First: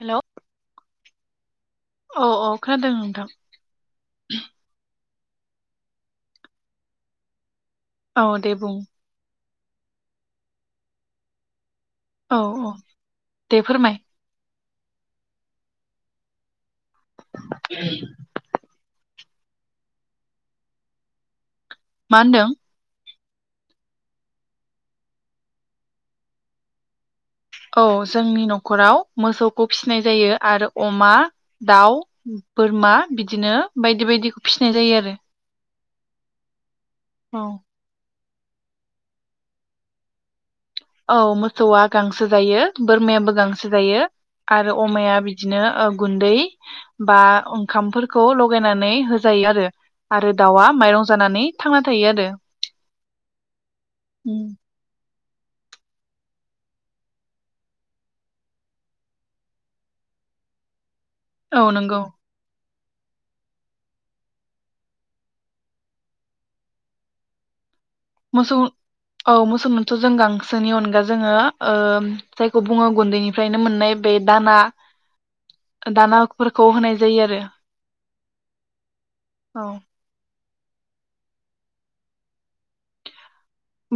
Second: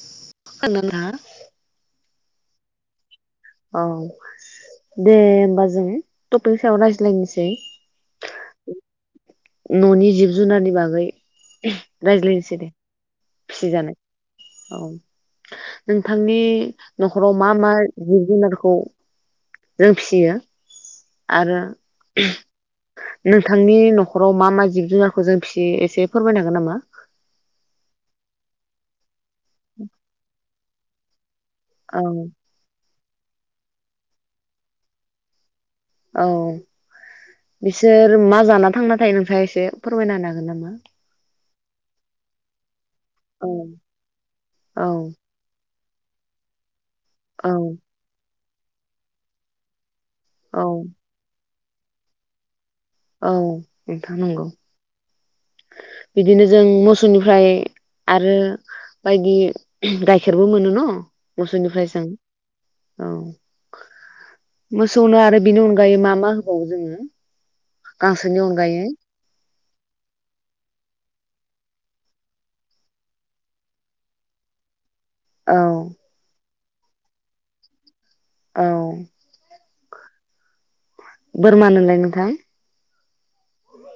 Hello औ- औ खोनादों नोंथां औ दे होमबा जों टपिकनि सायाव रायज्लायनिसै औ दे बुं न'नि जिब जुनारनि बागै औ रायज्लायनिसै दे औ दे फिसिजानाय फोरमाय औ नोंथांनि न'खराव मा मा जिब जुनारखौ जों फिसियो आरो मा होनदों? नोंथांनि न'खराव मा मा जिब जुनारखौ जों फिसियो एसे फोरमायनो हांगोन नामा? औ जोंनि न'खराव मोसौखौ फिसिनाय जायो आरो अमा दाउ, औ बोरमा बिदिनो बायदि बायदिख फिसिनाय जायो आरो औ औ बिसोर जों मा जाना थांना थायो नोंथाङा एसे फोरमायना होनो हागोन नामा? औ मोसौआ गांसो जायो बोरमायाबो औ गांसो जायो आरो औ अमाया बिदिनो ओ गुन्दै बा औ ओंखामफोरखौ गायनानै होजायो आरो आरो औ दाउआ माइरं जानानै थांना थायो आरो औ बेथ नंगौ उम। बिदिनो जों मोसौनिफ्राय आरो बायदि गाइखेरबो मोनो न औ मोसौनिफ्राय नंगौ जों औ मोसौनो आरो बेनि अनगायै मा मा होबावो जोङो? गांसोनि मोसौ अनगायै औ मोसौ मोनथ जों गांस सोनि अनगा जोङो ओ जायखौ बुङो गुन्दैनिफ्रायनो मोननाय बे दाना औ दाना अकपुर खौ होनाय जायो आरो औ औ बोरमानोलाय नोंथां?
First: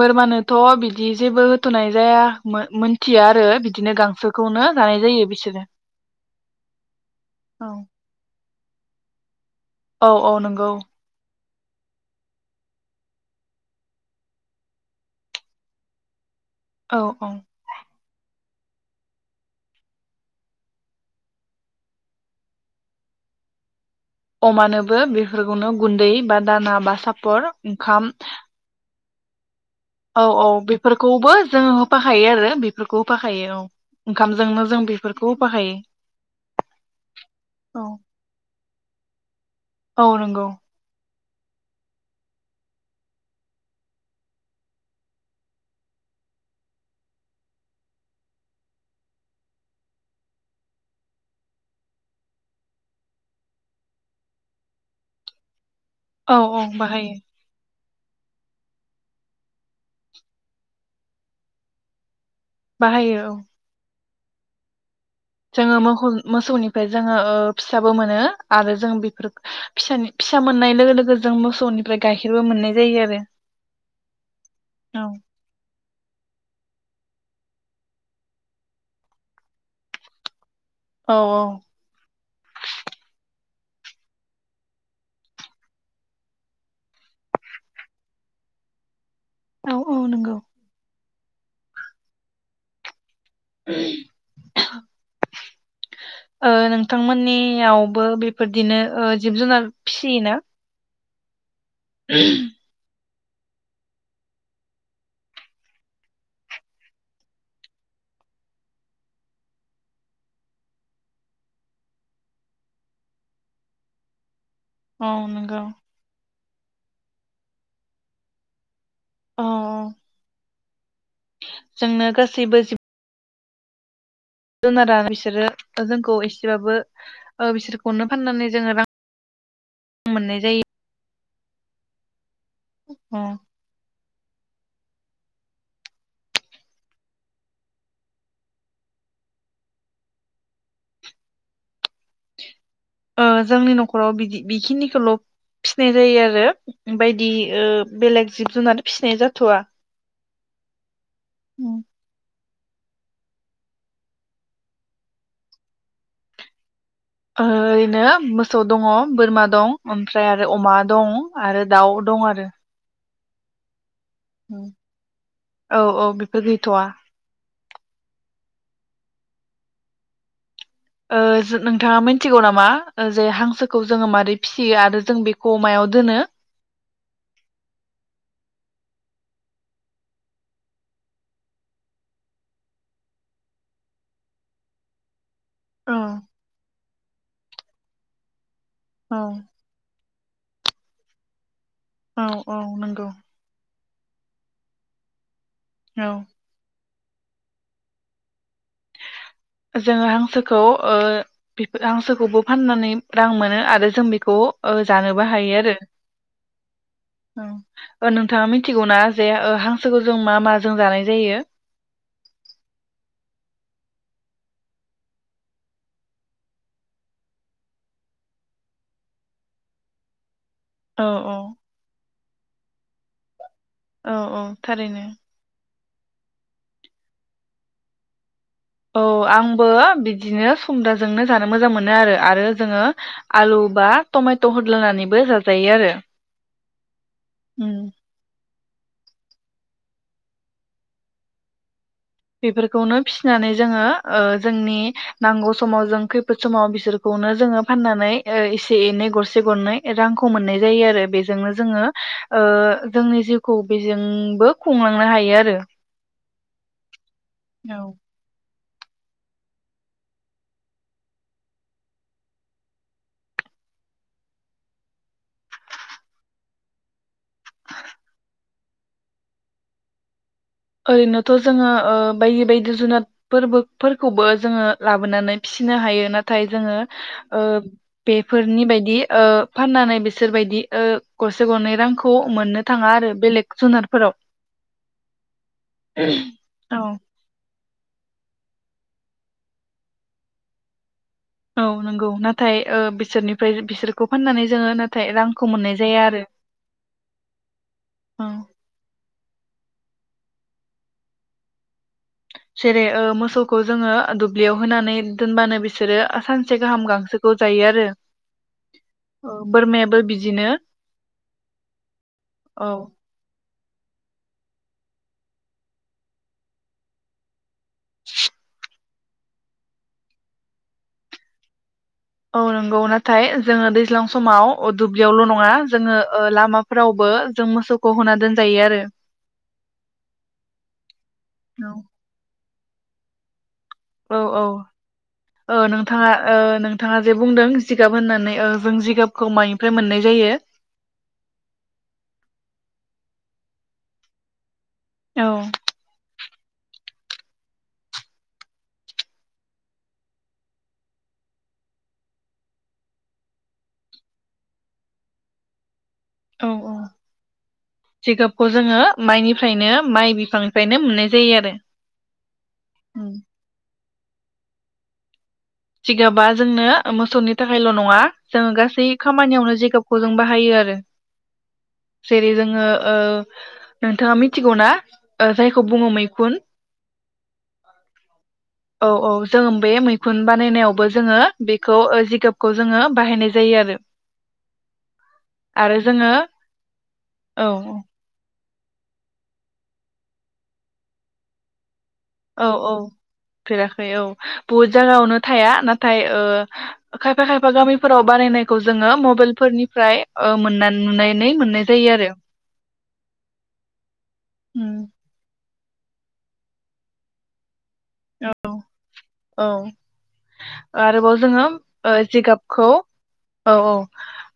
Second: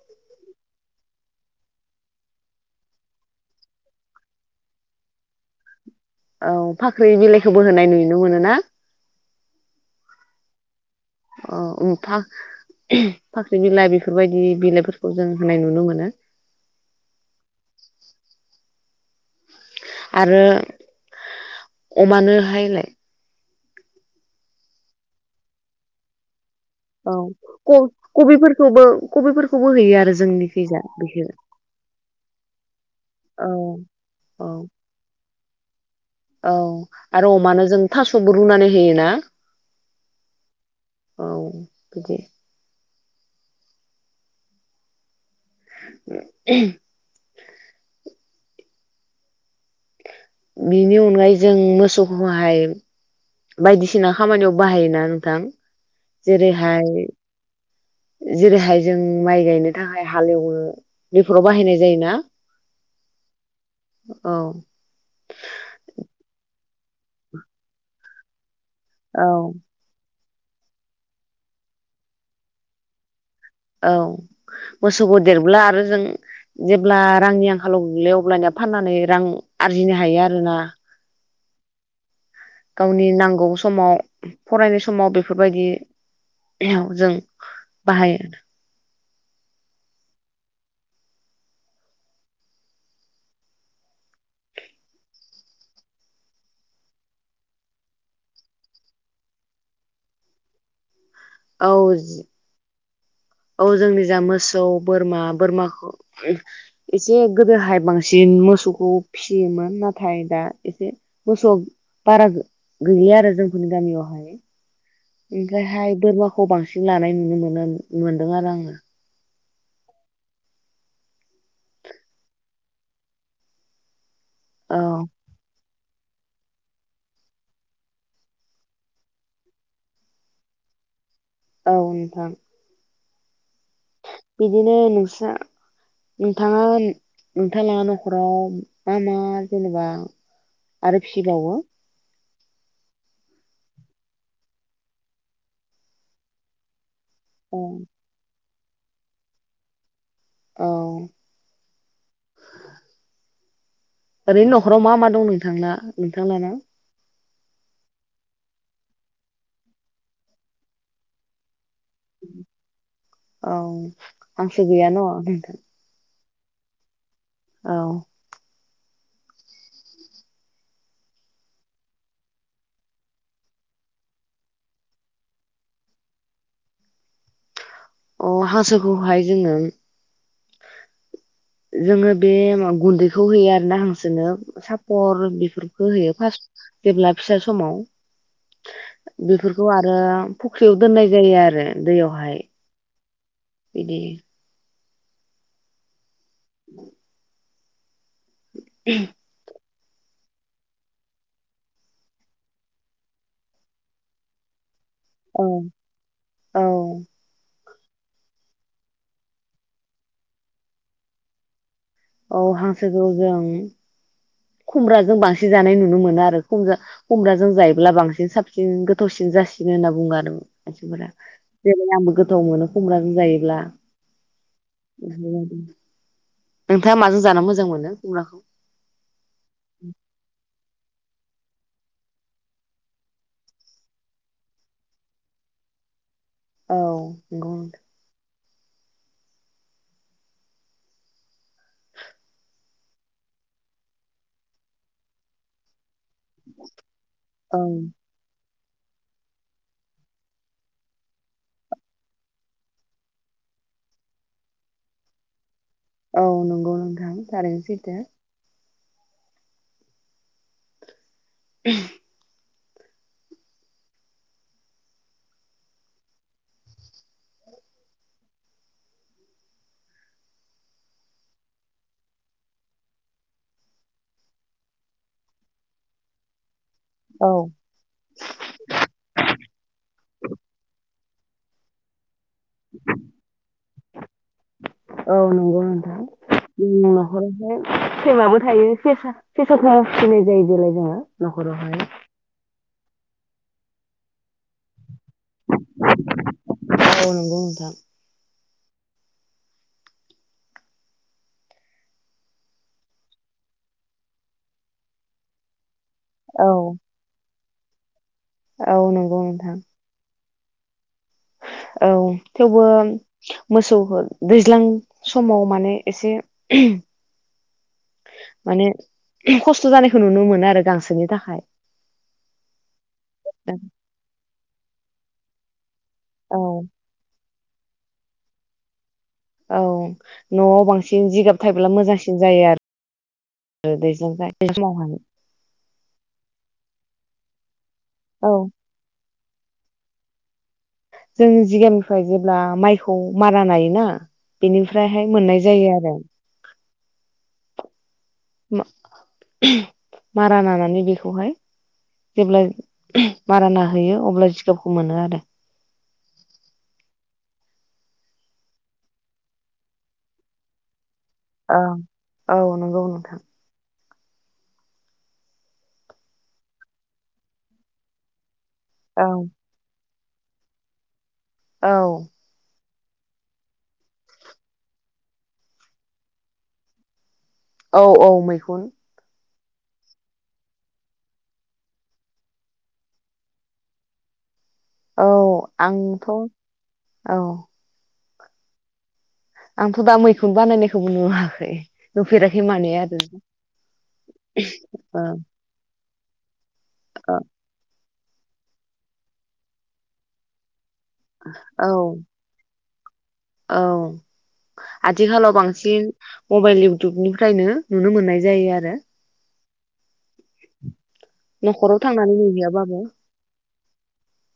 बोरमानोथ बिदि जेबो होथनाय जाया मोनथिया आरो बिदिनो गांसोखौनो जानाय जायो बिसोरो औ फाख्रि बिलाइखौबो औ होनाय नुनो मोनोना? औ औ नंगौ अ उम फाख्रि बिलाइ बेफोरबायदि बिलाइफोरखौ जों होनाय नुनो मोनो औ औ आरो अमानो हायलाय? अमानोबो बेफोरखौनो गुन्दै बा दाना बा औ सापर ख ओंखाम खबिफोरखौबो कबबिफोर औ औ बेफोरखौबो जोंङो होफाखायो आरो बेफोरखौ होफाखायो औ औ ओंखामजोंनो जों बेफोर खौ होफाखायो औ आरो अमानो जों औ थासबो रुनानै होयो ना? औ नंगौ औ बिदिे [unintelligible] बेनि अनगायै जों मोसौखौहाय बायदिसिना खामानियाव बाहायोना नोंथां? औ औ जेरैहाय बाहायो। जेरैहाय जों माइ गायनो थाखाय हालेवनो बेफोराव बाहायनाय जायोना? बाहायो औ। औ। जोङो मोखौ मोसौनिफ्राय जोङो ओ फिसाबो मोनो। आरो जों औ बेफोर फिसानि फिसा मोननाय लोगो लोगो जों मोसौनिफ्राय गाइखेरबो मोननाय जायो आरो। औ मोसौखौ देरब्ला आरो जों जेब्ला रांनि आंखालाव गोग्लैयो अब्लानिया फाननानै रां आरजिनो हायो आरोना। औ औ। गावनि नांगौ समाव फरायनाय समाव बेफोरबायदियाव जों बाहायो। औ औ नंगौ। ओ नोंथांमोननियावबो बेफोरदिनो ओ जिब जुनार फिसियोना? औज औ जोंनि जा मोसौ बोरमा बोरमाखौ एसे गोदोहाय बांसिन मोसौखौ फिसियोमोन। नाथाय दा एसे मोसौआ बारा गैलिया आरो जोंफोरनि गामियावहाय। औ नंगौ ओमफ्राय हाय बोरमाखौ खौ बांसिन लानाय नुनो मोनो मोनदों आरो आङो। अ जोंनो गासैबो जिब औ जुनारा बिसोर जोंखौ एसेबाबो ओ बिसोरखौनो फाननानै जोङो रां मोननाय जायो। औ नोथां। औ। बिदिनो नोंसा नोंथाङा नोंथाङला न'खराव मा मा जेनेबा आरो फिसिबावो? ओ जोंनि न'खराव बिदि बेखिनिखौल' फिनाय जायो आरो। बायदि औ ओ बेलेग जिब जुनार फिसिनाय जाथ'आ। औ। औ। ओरैनो न'खराव मा मा दं नोंथांना नोंथांला ना? ओरैनो मोसौ दङ' बोरमा दं, ओमफ्राय आरो अमा दं आरो दाउ दं आरो। औ। आंसो गैया न' होनथ। गैथ'आ। औ। ओ जो नोंथाङा मिथिगौ नामा जे हांसोखौ जोङो माबोरै फिसियो आरो जों बेखौ मायाव दोनो? अ हांसोखौहाय जोङो जोङो बे गुन्दैखौ होयो आरो ना हांसोनो सापर बेफो फोरख औ होयो फास जेब्ला फिसा समाव। औ बेफोरखौ आरो फुख्रियाव दोननाय जायो आरो। औ दैयावहाय औ नंगौ। बिदि। औ। [unintelligible] जोङो हांसोखौ ओ बिफोर हांसोखौबो फाननानै रां मोनो आरो जों बेखौ। औ जानोबो औ हायो आरो औ औ। ओ नोंथाङा मिथिगौना जे ओ हांसोखौ जों मा मा जों जानाय जायो? औ हांसोखौ जों। खुमब्राजों बांसिन जानाय नुनो मोनो आरो खुमब्रा खुमब्राजों जायोब्ला बांसिन साबसिन गोथावसिन जासिनो होनना बुङो आरो। औ मानसिफोरा गोथाव मोनो खुमब्राजों जायोब्ला। औ औ थारैनो बेफोरबायदि। नोंथाङा माजों जानो मोजां मोनो खुमब्राखो? औ आंबो बिदिनो। खुमब्राजोंनो जानो मोजां मोनो आरो आरो जोङो आलु बा टमेट' होदलानानैबो जाजायो आरो। औ नंगौ उम नोथां। बेफोरखौनो फिसिनानै जोङो ओ जोंनि नांगौ समाव जों। खैफोद समाव बिसोरखौनो जोङो औ फाननानै ओ इसे एसे एनै गरसे गरनै रांखौ मोननाय जायो आरो बेजोंनो जोङो ओ जोंनि जिउखौ बेजोंबो खुंलांनो हायो आरो। औ नंगौ नों थारैनो औ सैथो। [unintelligible] ओरैनोथ' जोङो ओ बायदि बायदि जुनाद फोरबो फोरबोफोरखौबो जोङो लाबोनानै फिसिनो हायो नाथाय जोङो। औ ओ बेफोरनि बायदि ओ फाननानै बिसोरबायदि ओ गरसे गरनै रांखौ। खौ मोननो थाङा आरो बेलेग जुनारफोराव। नंगौ नंगौ नोंथां औ जों न'खरावहाय। सैमाबो थायो सेसा सेसाबो फिनाय जायो देलाय जोङो। औ न'खरावहाय। नंगौ नाथाय! ओ बिसोरनिफ्राय बिसोरखौ फाननानै जोङो ना नाथाय रांखौ मोननाय जाया आरो औ नंगौ नोंथां औ। जेरै ओ मोसौखौ जोङो दुब्लियाव होनानै दोनबानो बि बिसोरो सानसे गाहाम गांसोखौ जायो आरो औ नंगौ नोंथां बिदिनो औ थेवबो औ मोसौखो दैज्लां समाव माने एसे माने खस्थ' जानायखौ नुनो मोनो आरो गांसोनि थाखाय औ नंगौ नाथाय जोङो दैज्लां समाव अ दु ब्लियावल' नङा जोङो ओ औ लामाफोरावबो जों मोसौखौ होना दोनजायो आरो। औ न'आव बांसिन जिगाब थायोब्ला मोजांसिन जायो आरो। औ दैज्लां औ समावहाय औ नोंथाङा ओ नोंथाङा जे बुंदों जिगाब होननानै औ ओ जों जिगाब खौ मानिफ्राय मोननाय जायो? जोंनि जिगांनिफ्राय जेब्ला माइखौ मारा नायोना बेनिफ्राय ओमफ्रायहाय औ मोननाय जायो आरो। मा मारा नानानै बेखौहाय जेब्ला मारा नाहोयो अब्ला जिगाबखौ मोनो आरो। औ औ जिगाबखौ जोङो माइनिफ्रायनो माइ बिफांनिफ्रायनो मोननाय जायो। आरो ओं औ नंगौ उम नोंथां। सिगाबा जोंनो मोसौनि थाखायल' नङा जोङो गासै औ खामानियावनो जिगाब खौ जजों बाहायो आरो औ जेरै जोंङो ओ नोंथाङा मिथिगौ ना जायखौ बुङो मैखुन? औ औ मैखुन। जों बे मैखुन बानायनायावबो जोङो बेखौ ओ जिगाबखौ जोङो बाहायनाय जायो आरो। औ आरो जोङो आंथ' औ आंथ' दा मैखुन बानायनायखौबो नुवाखै। नुफेराखै औ माने औ आरो फेराखै औ बहुद जायगायावनो औ थाया ना नाथाय ओ खायफा खायफा गामि फोराव बानायनायखौ जोङो मबाइलफोरनिफ्राय ओ मोननानै नुनानै मोननाय जायो आरो। औ उम आथिखालाव बांसिन बांसिन मबाइल इउटुबनिफ्रायनो नुनो मोननाय जायो आरो औ आरोबाव जोङो न'खराव ओ थांनानै जिगाबखौ नुहैयाबाबो। औ औ।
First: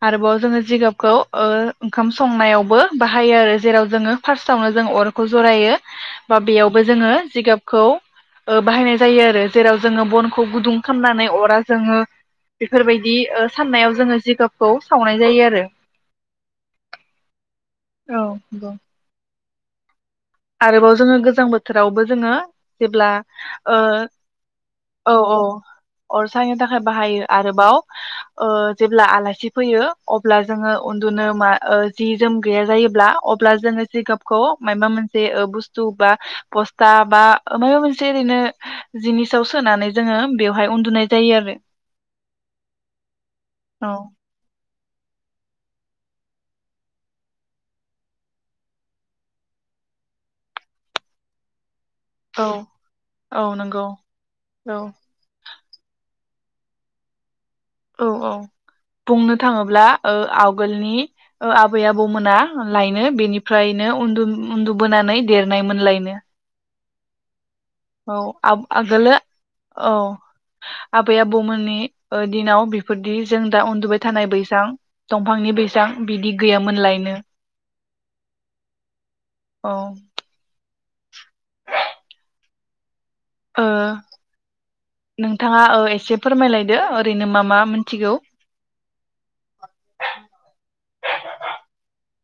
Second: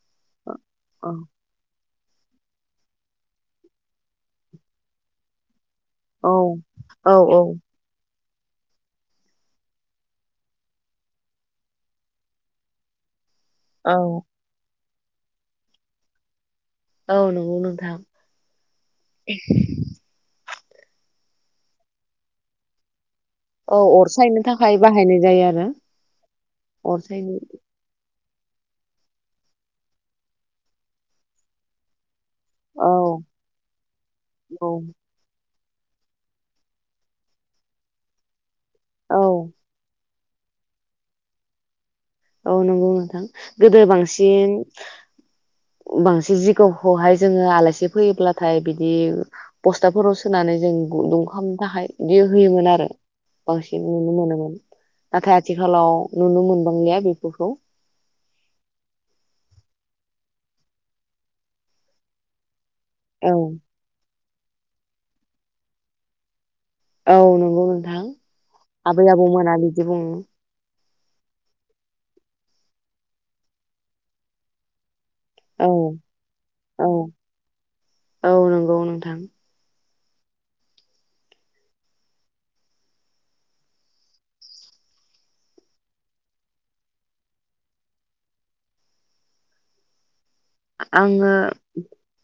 आरोबाव जोङो जिगाबखौ औ ओ ओंखाम संनायावबो बाहायो आरो जेराव जोङो फार्स्टआवनो जों अरखौ जरायो। औ बा बेयावबो औ जोङो औ जिगाबखौ ओ बाहायनाय जायो आरो जेराव जोङो बनखौ गुदुं खालामनानै अरा जोङो बेफोरबायदि ओ औ साननायाव जोङो जिगाबखौ सावनाय जायो आरो। ओ नंगौ नोंथां। [unintelligible] आरोबाव जोङो गोजां बोथोरावबो जोङो जेब्ला ओ औ अर सायनो थाखाय औ बाहायनाय औ जायो आरो अर सायनो थाखाय अर बाहायो सायनो आरोबाव ओ जेब्ला आलासि फैयो अब्ला जोङो उन्दुनो मा ओ जि जोम गैया औ जायोब्ला अब्ला जोङो जिगाबखौ औ मायबा मोन बो बुस्थु बा बस्था बा माबा मोनसे ओरैनो औ जिनिसाव सोनानै जोङो बेवहाय उन्दुनाय जायो आरो। औ नंगौ नोंथां गोदो औ बांसिन बांसिन जिगावबावहाय जोङो आलासि फैयोब्लाथाय बिदि ब'स्थाफोराव सोनानै जों गुदुं खालानो थाखाय बिदि औ होयोमोन आरो औ बांसिन नंगौ नुनो मोनोमोन औ नाथाय आथिखालाव नुनो मोनबांलिया बेफोरखौ। औ औ बुंनो थाङोब्ला ओ आवगोलनि ओ आबै आबौमोना लायनो औ बेनिफ्रायनो उन्दु उन्दुबोनानै देरनायमोनलायनो। औ नंगौ। नोंथां औ आबै आ-आगोलो आबौमोना बिदि औ। बुङो आबै आबौमोननि दिनाव बेफोरदि जों दा उन्दुबाय थानाय बैसां दंफांनि औ बेैसां बिदि गैयामोन औ लायनो औ नंगौ नोंथां औ। ओ नोंथाङा ओ एसे फोरमायलायदो ओरैनो मा मा मोनथिगौ? आङो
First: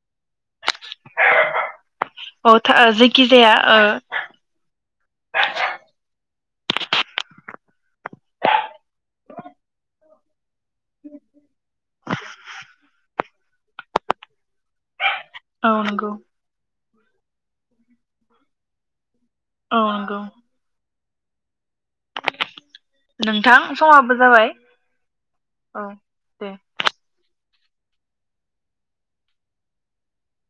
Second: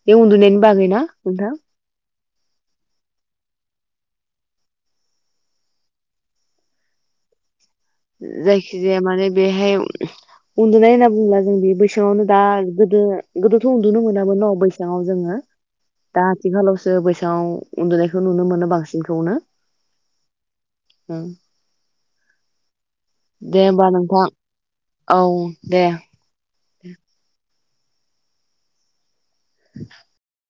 बे उन्दुनायनि बागै ना नोंथां? अ ओ जेखिजाया ओ जायखिजाया माने बेहाय उन्दुनाय होनना बुंब्ला जों बि बैसाङावनो दा गोदो गोदोथ' उन्दुनो मोनामोन न' बै साङाव जोङो औ नंगौ दा आथिखालाव ओ बैसांङाव उन्दुनायखौ नुनो मोनो बांसिनखौनो औ नोंगौ। ओं। नोंथां दे होमबा समाबो नोंथां जाबाय औ दे। औ दे [inaudible]